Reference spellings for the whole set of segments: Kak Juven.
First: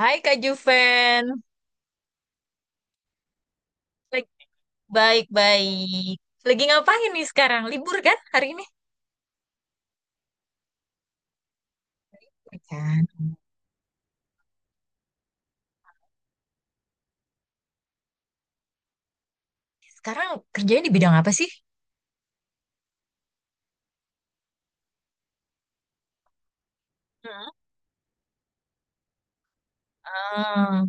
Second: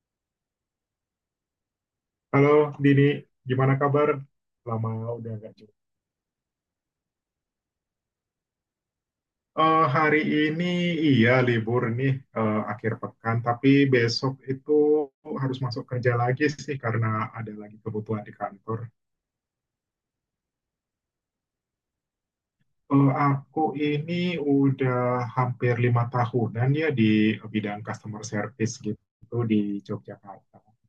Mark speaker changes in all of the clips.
Speaker 1: Hai Kak Juven,
Speaker 2: Halo Dini, gimana kabar?
Speaker 1: Lagi-
Speaker 2: Lama udah nggak jumpa.
Speaker 1: baik-baik. Lagi ngapain nih sekarang? Libur kan hari ini?
Speaker 2: Hari ini iya libur nih
Speaker 1: Libur
Speaker 2: akhir
Speaker 1: kan.
Speaker 2: pekan, tapi besok itu harus masuk kerja lagi sih karena ada lagi kebutuhan di kantor.
Speaker 1: Sekarang kerjanya di bidang apa sih?
Speaker 2: Aku ini udah hampir lima tahunan ya di
Speaker 1: Hmm.
Speaker 2: bidang customer service gitu di Yogyakarta.
Speaker 1: Ah,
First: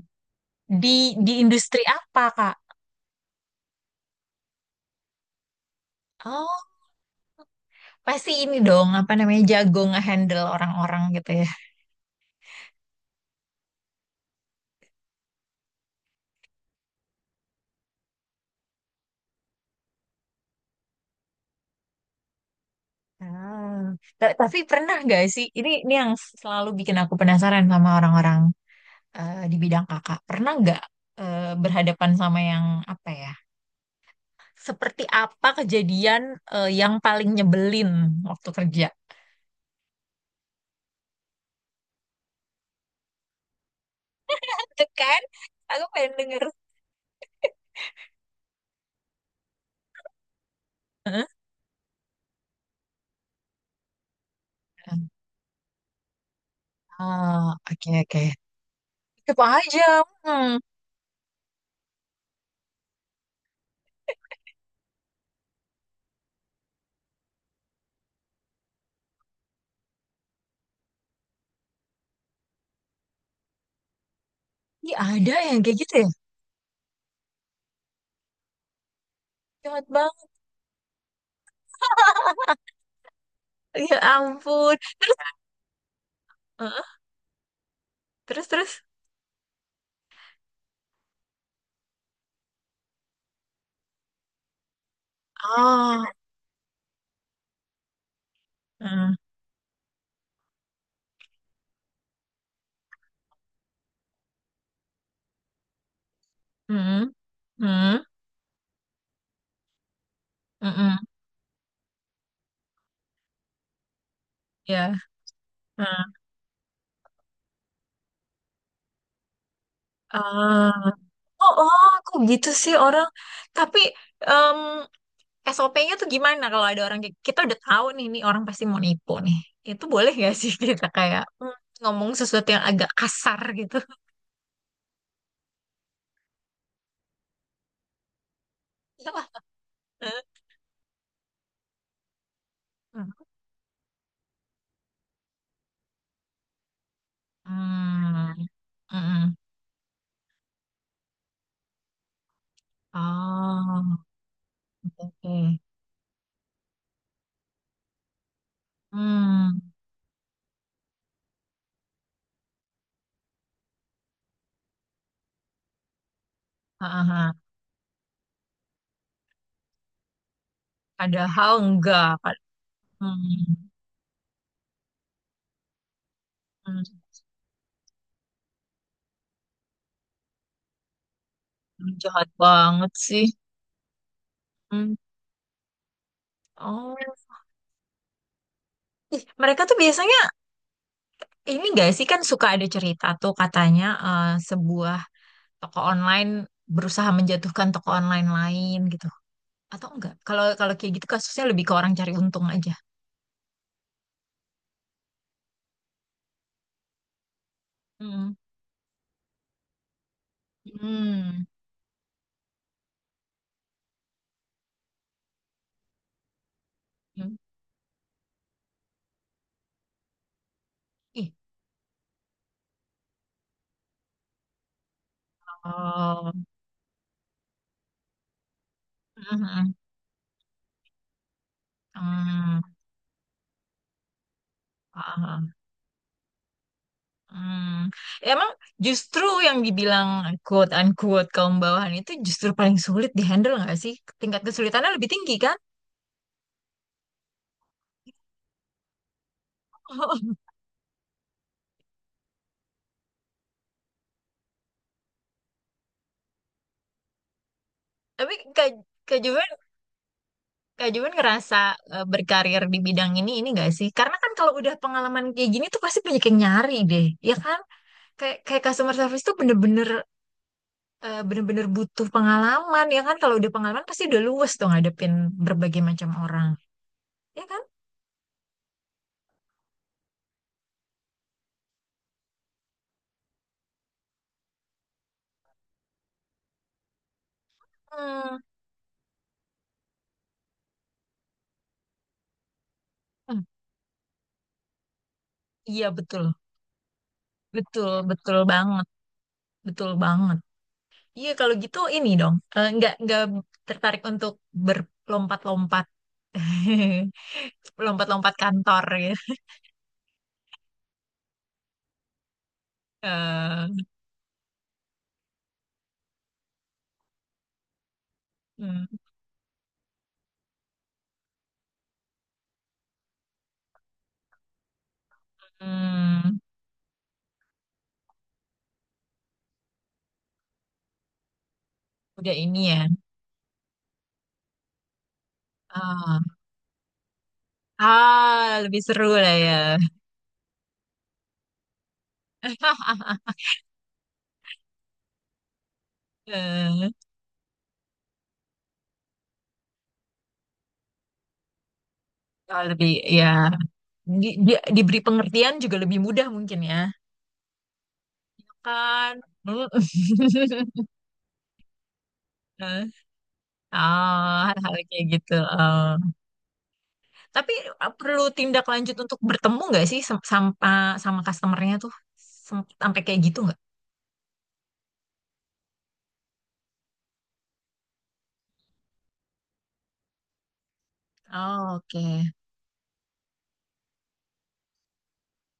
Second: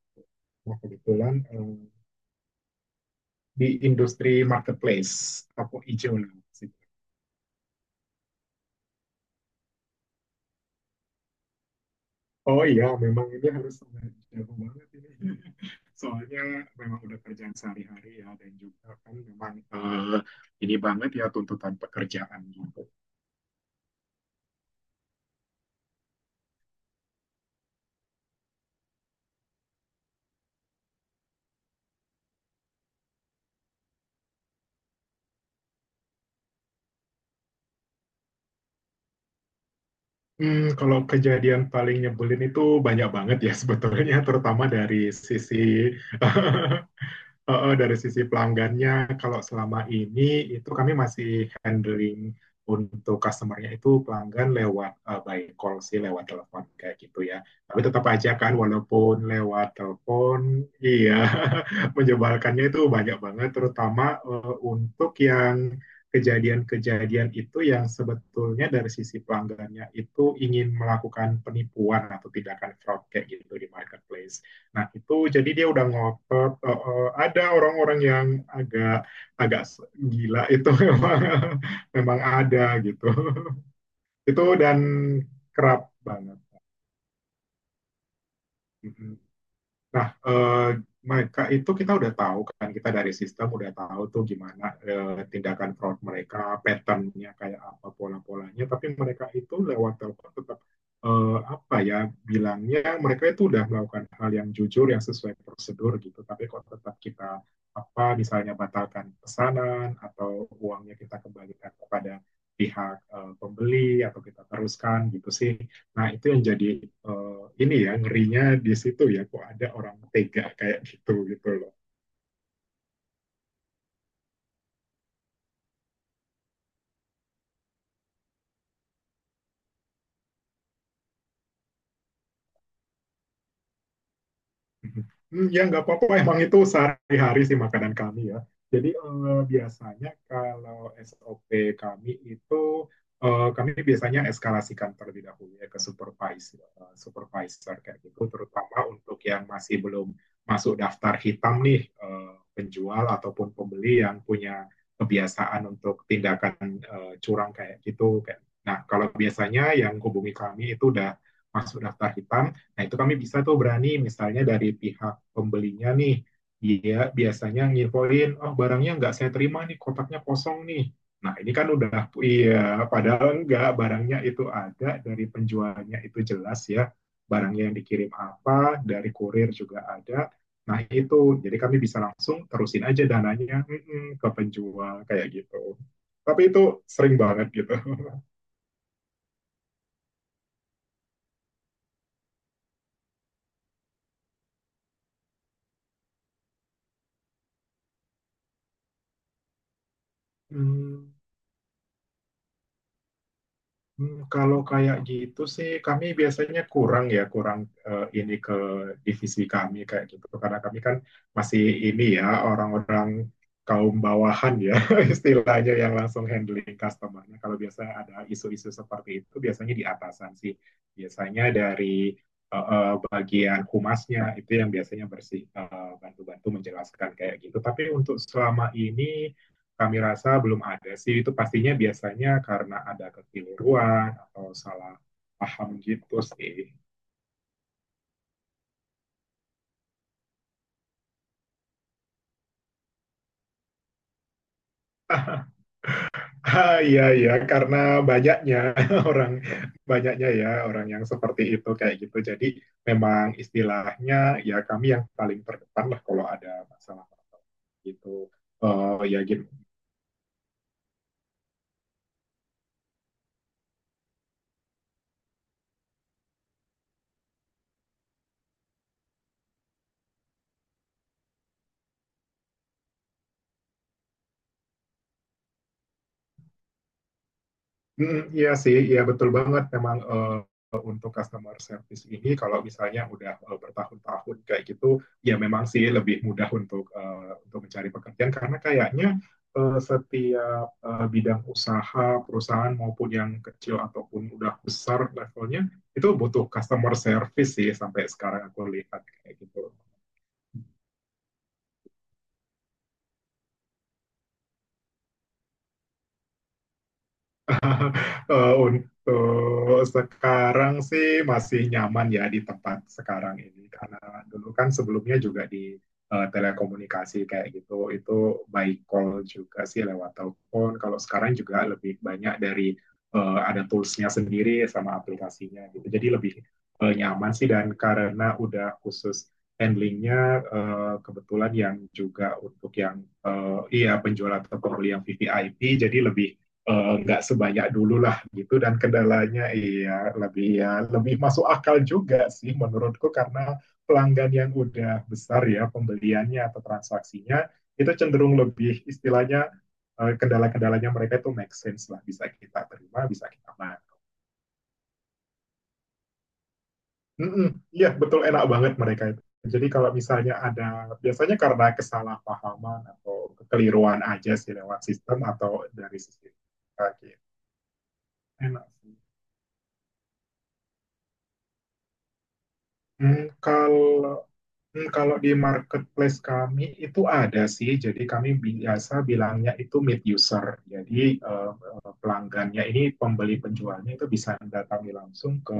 Speaker 2: Nah
Speaker 1: di di
Speaker 2: kebetulan
Speaker 1: industri apa Kak?
Speaker 2: di industri marketplace, toko hijau lah.
Speaker 1: Oh, pasti ini dong apa namanya jago ngehandle orang-orang gitu ya.
Speaker 2: Oh iya, memang ini harus sangat jago banget ini. Soalnya memang udah kerjaan sehari-hari ya, dan juga kan memang ini banget ya tuntutan pekerjaan gitu.
Speaker 1: Ah. Tapi pernah gak sih? Ini yang selalu bikin aku penasaran sama orang-orang di bidang kakak. Pernah nggak berhadapan sama yang apa ya? Seperti apa kejadian yang paling nyebelin waktu kerja?
Speaker 2: Kalau kejadian paling nyebelin itu banyak banget ya sebetulnya, terutama
Speaker 1: Itu
Speaker 2: dari
Speaker 1: kan?
Speaker 2: sisi
Speaker 1: Aku pengen denger.
Speaker 2: Heeh, dari sisi pelanggannya, kalau selama ini itu kami
Speaker 1: Heeh.
Speaker 2: masih handling untuk customer-nya itu pelanggan lewat by call sih, lewat telepon kayak gitu ya.
Speaker 1: Ah,
Speaker 2: Tapi
Speaker 1: oke
Speaker 2: tetap
Speaker 1: oke.
Speaker 2: aja kan, walaupun
Speaker 1: Coba
Speaker 2: lewat
Speaker 1: aja. Hmm.
Speaker 2: telepon, iya menyebalkannya itu banyak banget, terutama untuk yang kejadian-kejadian itu yang sebetulnya dari sisi pelanggannya itu ingin melakukan penipuan atau tindakan fraud kayak gitu di marketplace. Nah,
Speaker 1: Ini
Speaker 2: itu
Speaker 1: ada
Speaker 2: jadi
Speaker 1: yang
Speaker 2: dia
Speaker 1: kayak
Speaker 2: udah
Speaker 1: gitu ya?
Speaker 2: ngotot ada orang-orang yang agak agak
Speaker 1: Jahat banget.
Speaker 2: gila itu memang memang ada gitu.
Speaker 1: Ya
Speaker 2: Itu
Speaker 1: ampun.
Speaker 2: dan
Speaker 1: Terus,
Speaker 2: kerap banget.
Speaker 1: heeh, terus, terus.
Speaker 2: Nah, eh, Mereka itu kita udah tahu kan, kita dari sistem udah tahu tuh gimana tindakan fraud
Speaker 1: Ah,
Speaker 2: mereka, patternnya kayak apa, pola-polanya. Tapi
Speaker 1: hmm,
Speaker 2: mereka itu lewat telepon tetap apa ya bilangnya mereka itu udah melakukan hal yang jujur, yang sesuai prosedur gitu. Tapi kok tetap
Speaker 1: hmm,
Speaker 2: kita
Speaker 1: hmm,
Speaker 2: apa misalnya batalkan pesanan atau
Speaker 1: hmm,
Speaker 2: uangnya kita kembalikan kepada pihak pembeli atau kita
Speaker 1: ya,
Speaker 2: teruskan gitu sih. Nah,
Speaker 1: hmm.
Speaker 2: itu yang jadi ini ya ngerinya di situ ya kok ada orang tega
Speaker 1: Ah,
Speaker 2: kayak gitu gitu
Speaker 1: oh,
Speaker 2: loh.
Speaker 1: oh, aku gitu sih orang. Tapi, mmm, SOP-nya tuh gimana kalau ada orang kayak kita udah tahu nih nih orang pasti mau nipu nih. Itu boleh gak sih kita kayak ngomong sesuatu yang agak kasar gitu?
Speaker 2: Hmm, ya, nggak apa-apa. Emang itu sehari-hari sih makanan kami ya. Jadi
Speaker 1: Iya lah.
Speaker 2: biasanya kalau SOP kami itu
Speaker 1: Hmm.
Speaker 2: kami biasanya eskalasikan terlebih dahulu ya ke supervisor, supervisor kayak gitu, terutama untuk
Speaker 1: Mm-mm.
Speaker 2: yang masih belum masuk daftar hitam nih penjual ataupun
Speaker 1: Oh,
Speaker 2: pembeli yang punya
Speaker 1: oke, oke.
Speaker 2: kebiasaan untuk tindakan curang kayak gitu. Kayak- Nah, kalau
Speaker 1: Hmm.
Speaker 2: biasanya yang hubungi kami itu udah masuk daftar hitam. Nah, itu kami bisa tuh berani misalnya dari pihak pembelinya nih,
Speaker 1: Ha, ha,
Speaker 2: dia
Speaker 1: ha.
Speaker 2: biasanya nginfoin, oh barangnya nggak saya terima nih, kotaknya kosong nih. Nah, ini
Speaker 1: Padahal
Speaker 2: kan udah,
Speaker 1: enggak.
Speaker 2: iya, padahal
Speaker 1: Hmm.
Speaker 2: enggak, barangnya itu ada, dari penjualnya itu jelas ya,
Speaker 1: Hmm.
Speaker 2: barangnya yang dikirim apa, dari kurir juga ada. Nah, itu, jadi kami
Speaker 1: Hmm,
Speaker 2: bisa
Speaker 1: jahat
Speaker 2: langsung terusin
Speaker 1: banget
Speaker 2: aja
Speaker 1: sih.
Speaker 2: dananya ke
Speaker 1: Hmm.
Speaker 2: penjual, kayak gitu. Tapi itu
Speaker 1: Oh.
Speaker 2: sering banget gitu.
Speaker 1: Ih, mereka tuh biasanya ini gak sih kan suka ada cerita tuh katanya sebuah toko online berusaha menjatuhkan toko online lain gitu atau enggak kalau kalau kayak gitu
Speaker 2: Hmm.
Speaker 1: kasusnya lebih ke orang cari untung aja.
Speaker 2: Hmm, kalau kayak gitu sih, kami biasanya kurang ya, kurang
Speaker 1: Hmm,
Speaker 2: ini ke divisi kami kayak gitu. Karena kami kan
Speaker 1: hmm,
Speaker 2: masih ini ya, orang-orang kaum bawahan ya, istilahnya yang langsung handling
Speaker 1: hmm,
Speaker 2: customernya. Kalau biasanya ada isu-isu seperti itu, biasanya di atasan sih.
Speaker 1: ih,
Speaker 2: Biasanya dari bagian humasnya itu yang biasanya bersih
Speaker 1: oh,
Speaker 2: bantu-bantu menjelaskan kayak gitu. Tapi untuk selama ini
Speaker 1: hmm,
Speaker 2: kami rasa belum ada sih itu pastinya biasanya
Speaker 1: hmm.
Speaker 2: karena ada kekeliruan atau salah
Speaker 1: Paham.
Speaker 2: paham gitu sih.
Speaker 1: Hmm. Emang justru yang dibilang quote unquote kaum bawahan itu justru paling sulit dihandle nggak sih? Tingkat kesulitannya lebih tinggi kan?
Speaker 2: Ah, iya ya karena banyaknya orang banyaknya ya orang yang seperti itu kayak gitu. Jadi memang istilahnya ya kami yang paling terdepan lah kalau ada masalah gitu.
Speaker 1: Tapi Kak,
Speaker 2: Eh, ya.
Speaker 1: Kak Juven, Kak Juan ngerasa berkarir di bidang ini gak sih? Karena kan kalau udah pengalaman kayak gini tuh pasti banyak yang nyari deh, ya kan? Kayak kayak customer service tuh bener-bener bener-bener butuh pengalaman, ya kan? Kalau udah pengalaman pasti udah luwes tuh ngadepin berbagai macam orang, ya kan?
Speaker 2: Mhm, iya sih, iya betul banget memang, untuk customer service ini kalau misalnya udah, bertahun-tahun kayak gitu, ya memang sih lebih mudah untuk, untuk mencari pekerjaan
Speaker 1: Hmm,
Speaker 2: karena kayaknya, setiap, bidang usaha, perusahaan maupun yang
Speaker 1: hmm,
Speaker 2: kecil ataupun udah besar levelnya,
Speaker 1: iya
Speaker 2: itu
Speaker 1: betul,
Speaker 2: butuh customer service sih
Speaker 1: betul,
Speaker 2: sampai
Speaker 1: betul
Speaker 2: sekarang aku
Speaker 1: banget,
Speaker 2: lihat kayak gitu.
Speaker 1: betul banget. Iya kalau gitu ini dong, nggak tertarik untuk berlompat-lompat, lompat-lompat kantor
Speaker 2: Untuk
Speaker 1: ya.
Speaker 2: sekarang sih masih nyaman ya di tempat sekarang ini
Speaker 1: Eh,
Speaker 2: karena dulu kan sebelumnya juga di telekomunikasi kayak gitu itu by
Speaker 1: hmm.
Speaker 2: call juga sih lewat telepon kalau sekarang juga lebih banyak dari ada toolsnya sendiri sama aplikasinya gitu jadi lebih
Speaker 1: Hmm,
Speaker 2: nyaman sih dan karena udah khusus handlingnya kebetulan yang
Speaker 1: udah
Speaker 2: juga
Speaker 1: ini
Speaker 2: untuk
Speaker 1: ya.
Speaker 2: yang iya penjual atau pembeli yang VVIP jadi
Speaker 1: Ah,
Speaker 2: lebih nggak sebanyak dulu lah gitu
Speaker 1: ah
Speaker 2: dan
Speaker 1: lebih seru lah
Speaker 2: kendalanya
Speaker 1: ya.
Speaker 2: iya lebih ya lebih masuk akal juga sih menurutku karena pelanggan yang udah besar ya pembeliannya atau
Speaker 1: Eh,
Speaker 2: transaksinya itu cenderung lebih istilahnya kendala-kendalanya mereka itu make sense lah bisa kita
Speaker 1: kalau lebih
Speaker 2: terima bisa
Speaker 1: ya
Speaker 2: kita bantu.
Speaker 1: di, diberi pengertian juga lebih mudah mungkin ya.
Speaker 2: Iya betul enak banget mereka
Speaker 1: Kan.
Speaker 2: itu. Jadi
Speaker 1: Mm.
Speaker 2: kalau misalnya ada biasanya karena
Speaker 1: Eh,
Speaker 2: kesalahpahaman atau kekeliruan
Speaker 1: ah,
Speaker 2: aja sih
Speaker 1: hal-hal
Speaker 2: lewat
Speaker 1: kayak
Speaker 2: sistem
Speaker 1: gitu.
Speaker 2: atau
Speaker 1: Ah.
Speaker 2: dari sistem. Oke,
Speaker 1: Tapi perlu tindak
Speaker 2: enak
Speaker 1: lanjut
Speaker 2: sih.
Speaker 1: untuk bertemu nggak sih sama sama customernya tuh sampai kayak
Speaker 2: Hmm,
Speaker 1: gitu nggak?
Speaker 2: kalau Kalau di marketplace kami itu ada sih, jadi kami biasa bilangnya itu mid user. Jadi
Speaker 1: Oh, oke.
Speaker 2: pelanggannya ini pembeli penjualnya itu bisa datangi langsung ke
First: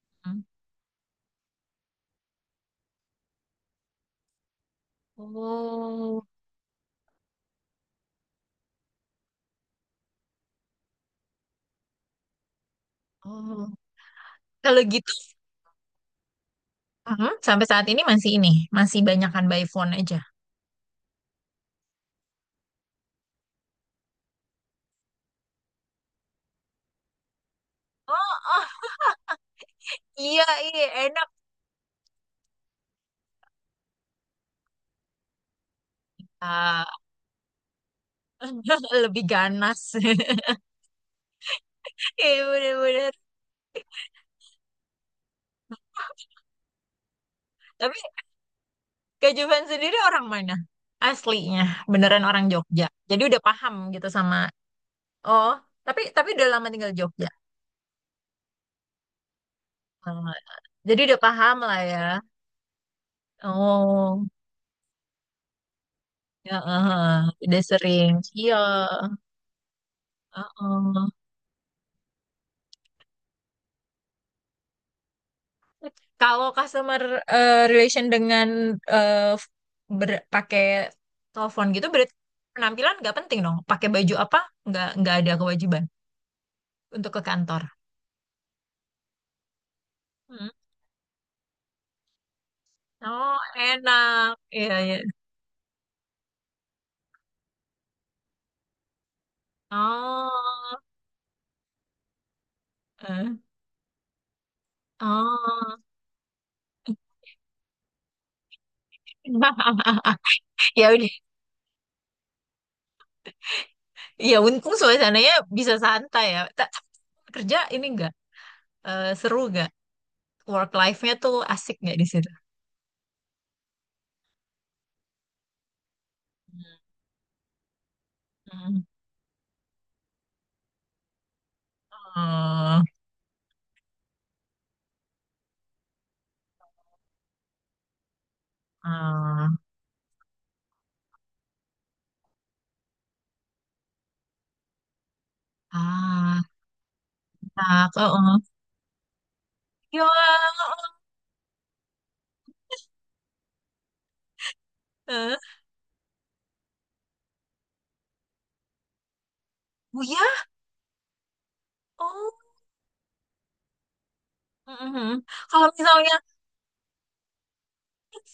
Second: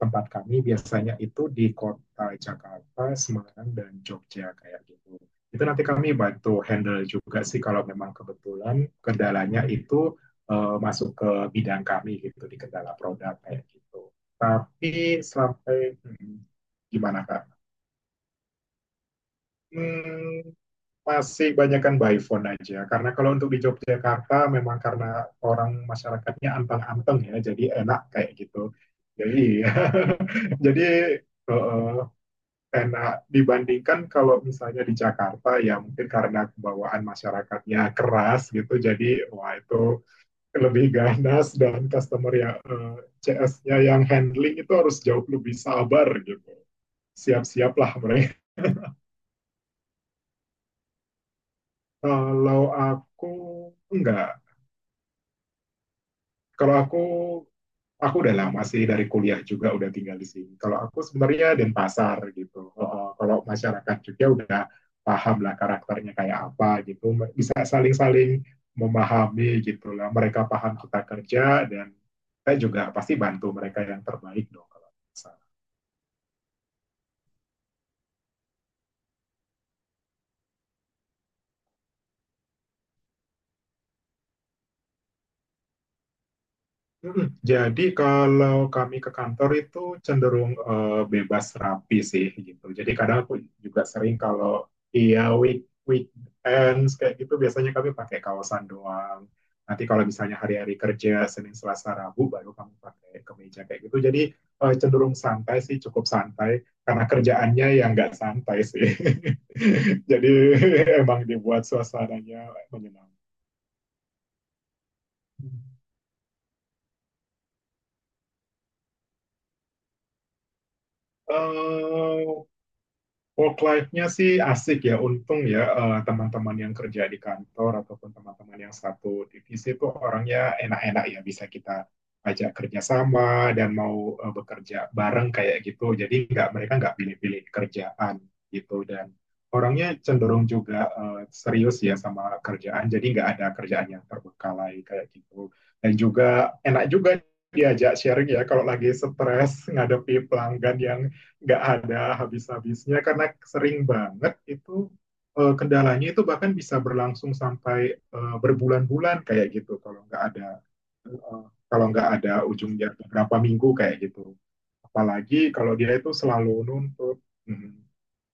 Speaker 2: tempat
Speaker 1: Hmm.
Speaker 2: kami. Biasanya itu di kota Jakarta, Semarang, dan Jogja kayak gitu. Itu nanti kami
Speaker 1: Oh,
Speaker 2: bantu handle juga sih kalau memang kebetulan kendalanya itu masuk ke bidang kami gitu di kendala produk
Speaker 1: oh.
Speaker 2: kayak gitu.
Speaker 1: Kalau gitu
Speaker 2: Tapi sampai hmm, gimana,
Speaker 1: mhm,
Speaker 2: Kak?
Speaker 1: sampai saat ini, masih banyakan by phone aja.
Speaker 2: Hmm, masih banyakkan by phone aja. Karena kalau untuk di Yogyakarta memang karena orang masyarakatnya anteng-anteng ya, jadi
Speaker 1: Oh,
Speaker 2: enak kayak
Speaker 1: oh,
Speaker 2: gitu. Jadi
Speaker 1: iya, iya,
Speaker 2: jadi
Speaker 1: enak.
Speaker 2: eh, enak dibandingkan kalau misalnya di Jakarta ya mungkin karena
Speaker 1: Ah,
Speaker 2: kebawaan masyarakatnya keras gitu
Speaker 1: lebih
Speaker 2: jadi wah
Speaker 1: ganas.
Speaker 2: itu lebih ganas dan customer
Speaker 1: Iya,
Speaker 2: ya
Speaker 1: bener-bener.
Speaker 2: CS-nya yang handling itu harus jauh lebih sabar gitu siap-siaplah
Speaker 1: Tapi
Speaker 2: mereka.
Speaker 1: Kak Juven sendiri orang mana? Aslinya, beneran orang
Speaker 2: Kalau
Speaker 1: Jogja. Jadi
Speaker 2: aku
Speaker 1: udah paham gitu
Speaker 2: enggak.
Speaker 1: sama, oh, tapi udah lama
Speaker 2: Kalau
Speaker 1: tinggal
Speaker 2: aku
Speaker 1: di Jogja.
Speaker 2: aku udah lama sih dari kuliah juga udah tinggal
Speaker 1: Oh,
Speaker 2: di sini. Kalau
Speaker 1: jadi
Speaker 2: aku
Speaker 1: udah paham
Speaker 2: sebenarnya
Speaker 1: lah ya.
Speaker 2: Denpasar gitu. Kalau masyarakat juga
Speaker 1: Oh,
Speaker 2: udah paham lah karakternya kayak
Speaker 1: ya,
Speaker 2: apa
Speaker 1: eh,
Speaker 2: gitu.
Speaker 1: eh,
Speaker 2: Bisa
Speaker 1: udah sering.
Speaker 2: saling-saling
Speaker 1: Iya,
Speaker 2: memahami gitu lah.
Speaker 1: eh,
Speaker 2: Mereka paham kita
Speaker 1: eh.
Speaker 2: kerja dan saya juga pasti bantu mereka yang terbaik dong. Kalau
Speaker 1: Kalau customer relation dengan eh, pakai telepon gitu berarti penampilan nggak penting dong. Pakai baju apa nggak ada kewajiban untuk ke
Speaker 2: mm-mm.
Speaker 1: kantor.
Speaker 2: Jadi kalau kami ke kantor itu
Speaker 1: Hmm.
Speaker 2: cenderung bebas rapi sih gitu. Jadi kadang
Speaker 1: Oh
Speaker 2: aku juga sering
Speaker 1: enak,
Speaker 2: kalau
Speaker 1: iya iya.
Speaker 2: iya week weekends kayak gitu biasanya kami pakai kaosan doang. Nanti kalau misalnya hari-hari
Speaker 1: Oh,
Speaker 2: kerja Senin, Selasa, Rabu baru kami pakai
Speaker 1: eh,
Speaker 2: kemeja kayak gitu. Jadi cenderung santai
Speaker 1: oh.
Speaker 2: sih, cukup santai karena kerjaannya yang nggak santai sih. Jadi
Speaker 1: Ya udah,
Speaker 2: emang dibuat suasananya menyenangkan.
Speaker 1: ya untung suasananya bisa santai ya. Tapi kerja ini nggak seru nggak? Work life-nya tuh asik nggak di situ?
Speaker 2: Work life-nya sih asik ya, untung ya teman-teman
Speaker 1: Hmm.
Speaker 2: yang kerja di kantor ataupun teman-teman yang
Speaker 1: Hmm.
Speaker 2: satu divisi itu orangnya enak-enak ya, bisa kita ajak
Speaker 1: Oh,
Speaker 2: kerjasama dan mau bekerja bareng kayak gitu. Jadi nggak mereka nggak pilih-pilih kerjaan gitu dan
Speaker 1: oh.
Speaker 2: orangnya cenderung juga serius ya sama kerjaan. Jadi nggak ada kerjaan yang terbengkalai kayak gitu. Dan
Speaker 1: Ah,
Speaker 2: juga enak juga
Speaker 1: enak.
Speaker 2: diajak
Speaker 1: Oh,
Speaker 2: sharing ya
Speaker 1: oh.
Speaker 2: kalau lagi stres
Speaker 1: Ya,
Speaker 2: ngadepi pelanggan yang nggak ada habis-habisnya karena sering banget itu
Speaker 1: eh,
Speaker 2: kendalanya itu bahkan bisa berlangsung sampai berbulan-bulan kayak gitu kalau
Speaker 1: oh
Speaker 2: nggak
Speaker 1: ya,
Speaker 2: ada eh, kalau nggak ada
Speaker 1: oh,
Speaker 2: ujungnya beberapa minggu kayak gitu
Speaker 1: mhm.
Speaker 2: apalagi
Speaker 1: Kalau
Speaker 2: kalau dia itu
Speaker 1: misalnya
Speaker 2: selalu nuntut. Hmm.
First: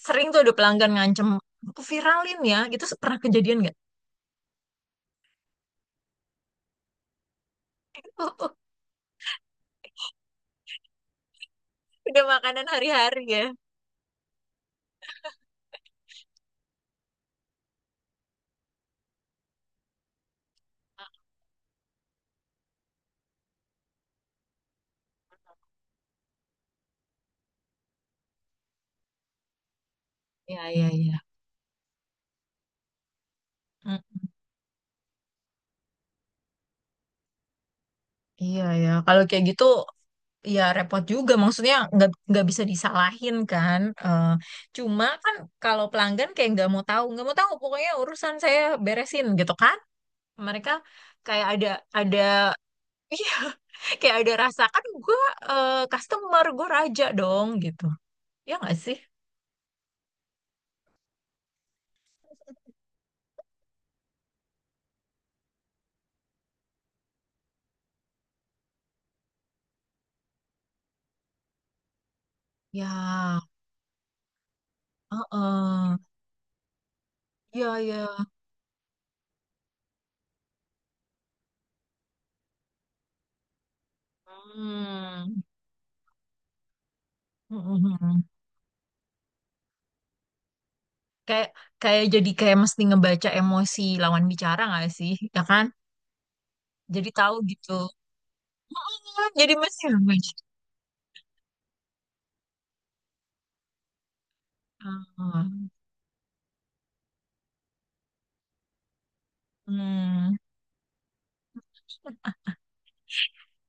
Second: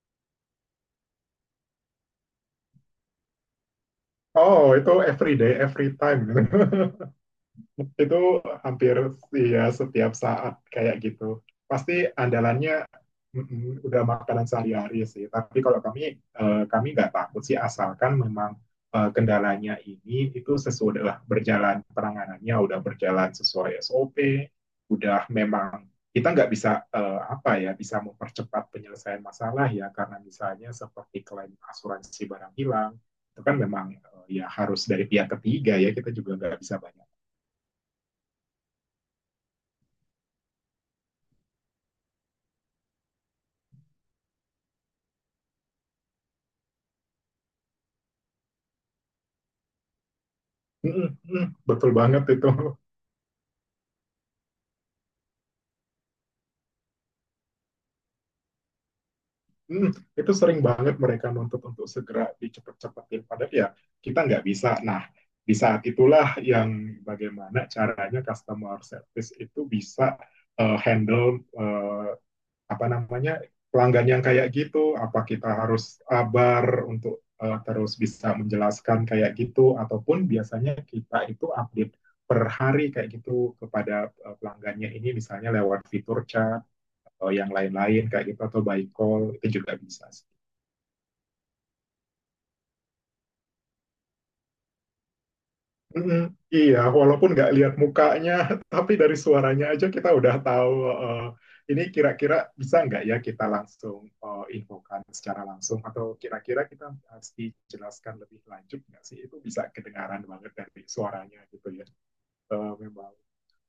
Speaker 1: sering tuh ada pelanggan ngancem, aku viralin ya, itu pernah kejadian nggak?
Speaker 2: Oh itu every day every time. Itu hampir ya setiap saat kayak gitu. Pasti
Speaker 1: Udah makanan
Speaker 2: andalannya
Speaker 1: hari-hari ya.
Speaker 2: udah makanan sehari-hari sih. Tapi kalau kami kami nggak takut sih asalkan memang kendalanya ini itu sesudah udah berjalan penanganannya udah berjalan sesuai SOP, udah memang kita nggak bisa apa ya bisa mempercepat penyelesaian masalah ya karena
Speaker 1: Ya,
Speaker 2: misalnya
Speaker 1: ya, ya.
Speaker 2: seperti klaim asuransi barang hilang itu kan memang
Speaker 1: Mm,
Speaker 2: ya harus dari pihak ketiga ya kita juga nggak bisa banyak.
Speaker 1: iya ya, kalau kayak gitu ya repot juga. Maksudnya nggak bisa disalahin kan. Eh, cuma kan kalau pelanggan kayak nggak mau tahu pokoknya urusan saya beresin gitu kan. Mereka
Speaker 2: Mm, mm,
Speaker 1: kayak
Speaker 2: betul
Speaker 1: ada
Speaker 2: banget itu.
Speaker 1: iya, kayak ada rasa kan gue customer gue raja dong gitu ya nggak sih
Speaker 2: Mm, itu sering banget mereka nuntut untuk segera dicepet-cepetin. Padahal ya kita nggak bisa. Nah, di saat itulah yang bagaimana caranya customer service itu bisa handle apa namanya
Speaker 1: ya
Speaker 2: pelanggan yang kayak gitu. Apa kita
Speaker 1: heeh,
Speaker 2: harus sabar untuk
Speaker 1: ya
Speaker 2: terus
Speaker 1: ya
Speaker 2: bisa menjelaskan kayak gitu, ataupun biasanya kita itu update per hari kayak gitu kepada pelanggannya ini
Speaker 1: hmm.
Speaker 2: misalnya lewat fitur chat atau yang lain-lain
Speaker 1: Mm-mm.
Speaker 2: kayak gitu atau by call itu juga bisa sih.
Speaker 1: Kayak kayak jadi kayak mesti ngebaca emosi lawan bicara nggak sih ya kan
Speaker 2: Mm-mm. Iya,
Speaker 1: jadi
Speaker 2: walaupun
Speaker 1: tahu
Speaker 2: nggak
Speaker 1: gitu.
Speaker 2: lihat mukanya, tapi dari
Speaker 1: Ah, jadi
Speaker 2: suaranya
Speaker 1: mesti
Speaker 2: aja kita
Speaker 1: ngebaca.
Speaker 2: udah tahu eh, ini kira-kira bisa nggak ya kita langsung infokan secara
Speaker 1: Ah.
Speaker 2: langsung atau kira-kira kita mesti jelaskan lebih lanjut nggak sih? Itu bisa kedengaran
Speaker 1: Hmm.
Speaker 2: banget dari suaranya gitu ya. Memang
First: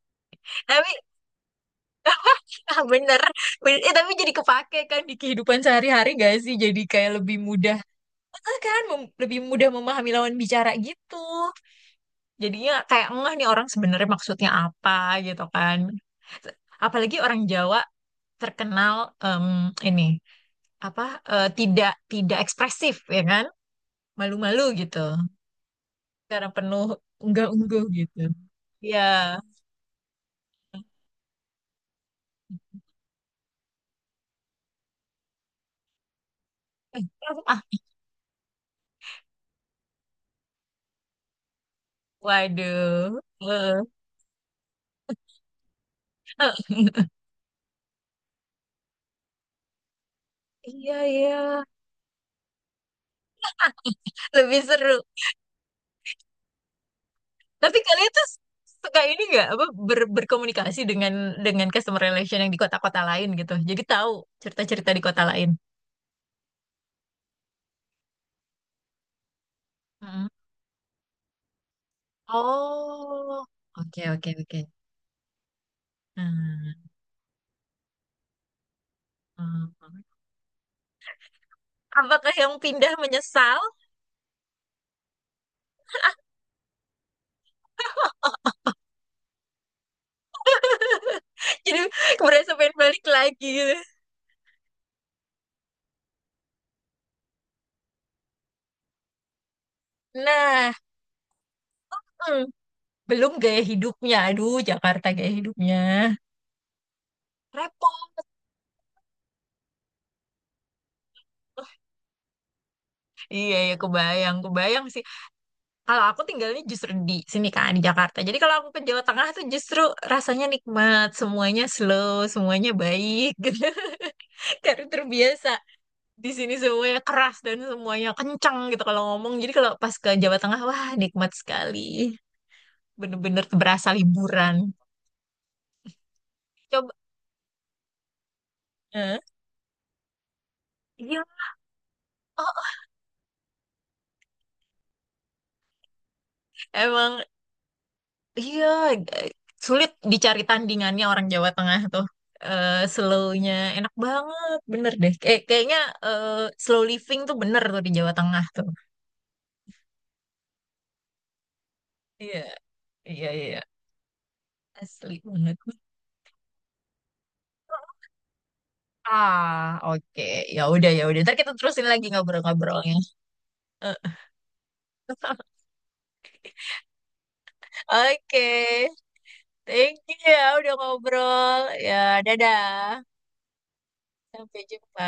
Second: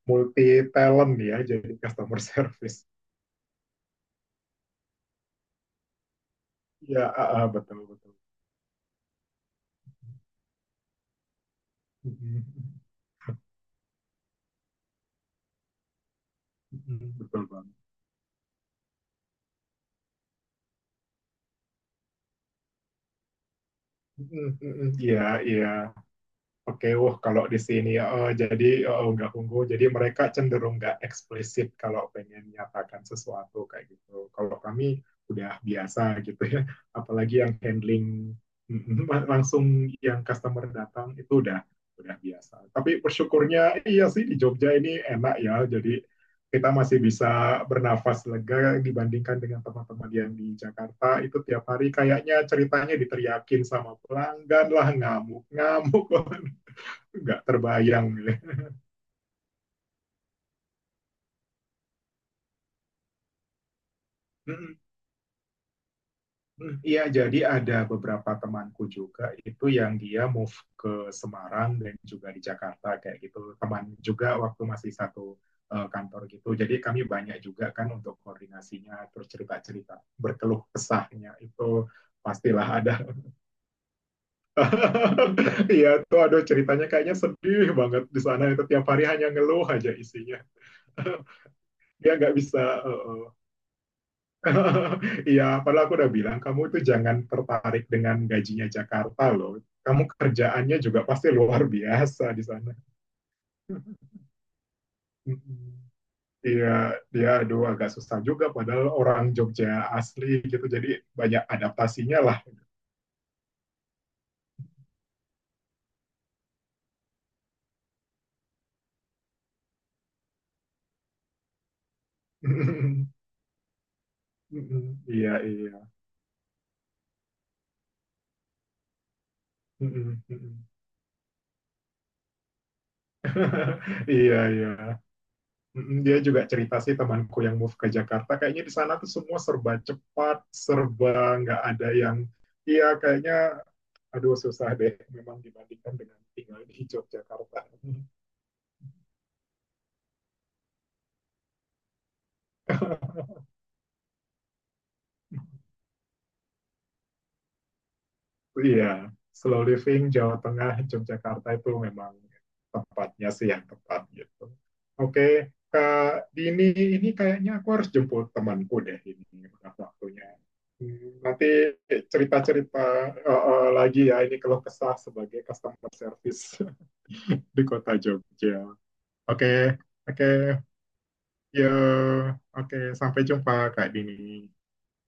Speaker 2: multi
Speaker 1: Tapi
Speaker 2: talent ya, jadi customer
Speaker 1: ah,
Speaker 2: service.
Speaker 1: bener, bener. Eh, tapi jadi kepake kan di kehidupan sehari-hari gak sih? Jadi
Speaker 2: Ya
Speaker 1: kayak
Speaker 2: ah,
Speaker 1: lebih
Speaker 2: ah,
Speaker 1: mudah,
Speaker 2: betul betul.
Speaker 1: ah, kan lebih mudah memahami lawan bicara gitu. Jadinya kayak ngeh nih orang sebenarnya maksudnya apa gitu kan. Apalagi orang
Speaker 2: Betul banget.
Speaker 1: Jawa terkenal em, ini apa eh, tidak tidak ekspresif ya kan, malu-malu gitu.
Speaker 2: Iya, iya.
Speaker 1: Karena penuh
Speaker 2: Oke, wah kalau di
Speaker 1: unggah-ungguh
Speaker 2: sini
Speaker 1: gitu.
Speaker 2: jadi
Speaker 1: Ya.
Speaker 2: nggak unggul, jadi mereka cenderung nggak eksplisit kalau pengen nyatakan sesuatu kayak gitu. Kalau kami udah biasa gitu ya,
Speaker 1: Eh,
Speaker 2: apalagi yang
Speaker 1: ah,
Speaker 2: handling langsung yang customer datang itu udah biasa. Tapi
Speaker 1: waduh.
Speaker 2: bersyukurnya
Speaker 1: Eh,
Speaker 2: iya sih di Jogja ini enak ya, jadi
Speaker 1: eh,
Speaker 2: kita masih bisa bernafas lega dibandingkan dengan teman-teman yang di
Speaker 1: iya
Speaker 2: Jakarta
Speaker 1: iya.
Speaker 2: itu tiap hari kayaknya ceritanya diteriakin sama
Speaker 1: Lebih
Speaker 2: pelanggan lah
Speaker 1: seru.
Speaker 2: ngamuk-ngamuk. Nggak
Speaker 1: Tapi kalian
Speaker 2: terbayang.
Speaker 1: tuh suka ini nggak apa berkomunikasi dengan customer relation yang di kota-kota lain gitu. Jadi tahu cerita-cerita di kota lain.
Speaker 2: Iya, jadi ada beberapa temanku juga itu yang dia move ke Semarang dan juga di Jakarta kayak gitu.
Speaker 1: Oh,
Speaker 2: Teman
Speaker 1: oke oke
Speaker 2: juga
Speaker 1: oke.
Speaker 2: waktu masih satu kantor gitu. Jadi
Speaker 1: Hmm,
Speaker 2: kami banyak juga kan untuk koordinasinya, terus
Speaker 1: hmm,
Speaker 2: cerita-cerita,
Speaker 1: hmm.
Speaker 2: berkeluh kesahnya itu
Speaker 1: Apakah yang
Speaker 2: pastilah
Speaker 1: pindah
Speaker 2: ada.
Speaker 1: menyesal?
Speaker 2: Iya tuh aduh ceritanya kayaknya sedih banget di sana itu tiap hari hanya ngeluh aja isinya.
Speaker 1: Jadi
Speaker 2: Dia nggak
Speaker 1: merasa
Speaker 2: bisa
Speaker 1: pengen
Speaker 2: uh,
Speaker 1: balik
Speaker 2: uh,
Speaker 1: lagi gitu.
Speaker 2: iya, padahal aku udah bilang, kamu itu jangan tertarik dengan gajinya Jakarta loh. Kamu
Speaker 1: Nah,
Speaker 2: kerjaannya juga pasti luar biasa
Speaker 1: hmm,
Speaker 2: di sana.
Speaker 1: belum gaya hidupnya. Aduh, Jakarta gaya
Speaker 2: mm
Speaker 1: hidupnya.
Speaker 2: Iya, dia aduh agak
Speaker 1: Repot.
Speaker 2: susah juga padahal orang Jogja asli gitu. Jadi banyak adaptasinya lah.
Speaker 1: Iya, ya kebayang, kebayang sih. Kalau aku tinggalnya justru di sini kan, di Jakarta. Jadi kalau aku ke Jawa Tengah tuh justru rasanya nikmat. Semuanya slow, semuanya baik gitu. Karena
Speaker 2: Mm-mm. Iya,
Speaker 1: terbiasa
Speaker 2: iya.
Speaker 1: di sini semuanya keras dan semuanya kencang gitu kalau ngomong. Jadi kalau pas ke
Speaker 2: Mm-mm,
Speaker 1: Jawa Tengah,
Speaker 2: mm-mm.
Speaker 1: wah nikmat sekali. Bener-bener berasa
Speaker 2: Iya,
Speaker 1: liburan.
Speaker 2: iya. Mm-mm, dia juga cerita
Speaker 1: Coba.
Speaker 2: sih temanku yang move ke Jakarta, kayaknya di sana tuh
Speaker 1: Eh,
Speaker 2: semua serba cepat, serba
Speaker 1: iya,
Speaker 2: nggak ada yang,
Speaker 1: oh,
Speaker 2: iya kayaknya aduh susah deh memang dibandingkan dengan tinggal di
Speaker 1: emang
Speaker 2: Yogyakarta. Iya,
Speaker 1: iya eh, sulit dicari tandingannya orang Jawa Tengah tuh. Eh slow-nya enak banget, bener deh. Kayak kayaknya eh, slow living tuh bener tuh di Jawa Tengah tuh.
Speaker 2: yeah, slow living Jawa Tengah, Yogyakarta itu memang
Speaker 1: Iya, iya,
Speaker 2: tempatnya sih
Speaker 1: iya.
Speaker 2: yang tepat gitu.
Speaker 1: Asli
Speaker 2: Oke,
Speaker 1: banget.
Speaker 2: Kak Dini ini kayaknya aku harus jemput temanku deh ini udah
Speaker 1: Ah, oke.
Speaker 2: waktunya.
Speaker 1: Ya udah, ya udah.
Speaker 2: Hmm,
Speaker 1: Ntar kita
Speaker 2: nanti
Speaker 1: terusin lagi ngobrol-ngobrolnya.
Speaker 2: cerita-cerita lagi
Speaker 1: Eh.
Speaker 2: ya ini kalau kesah sebagai customer service di kota
Speaker 1: Oke,
Speaker 2: Jogja. Oke,
Speaker 1: thank you
Speaker 2: oke,
Speaker 1: ya udah ngobrol.
Speaker 2: ya,
Speaker 1: Ya,
Speaker 2: oke
Speaker 1: dadah.
Speaker 2: sampai jumpa Kak Dini.
Speaker 1: Sampai jumpa.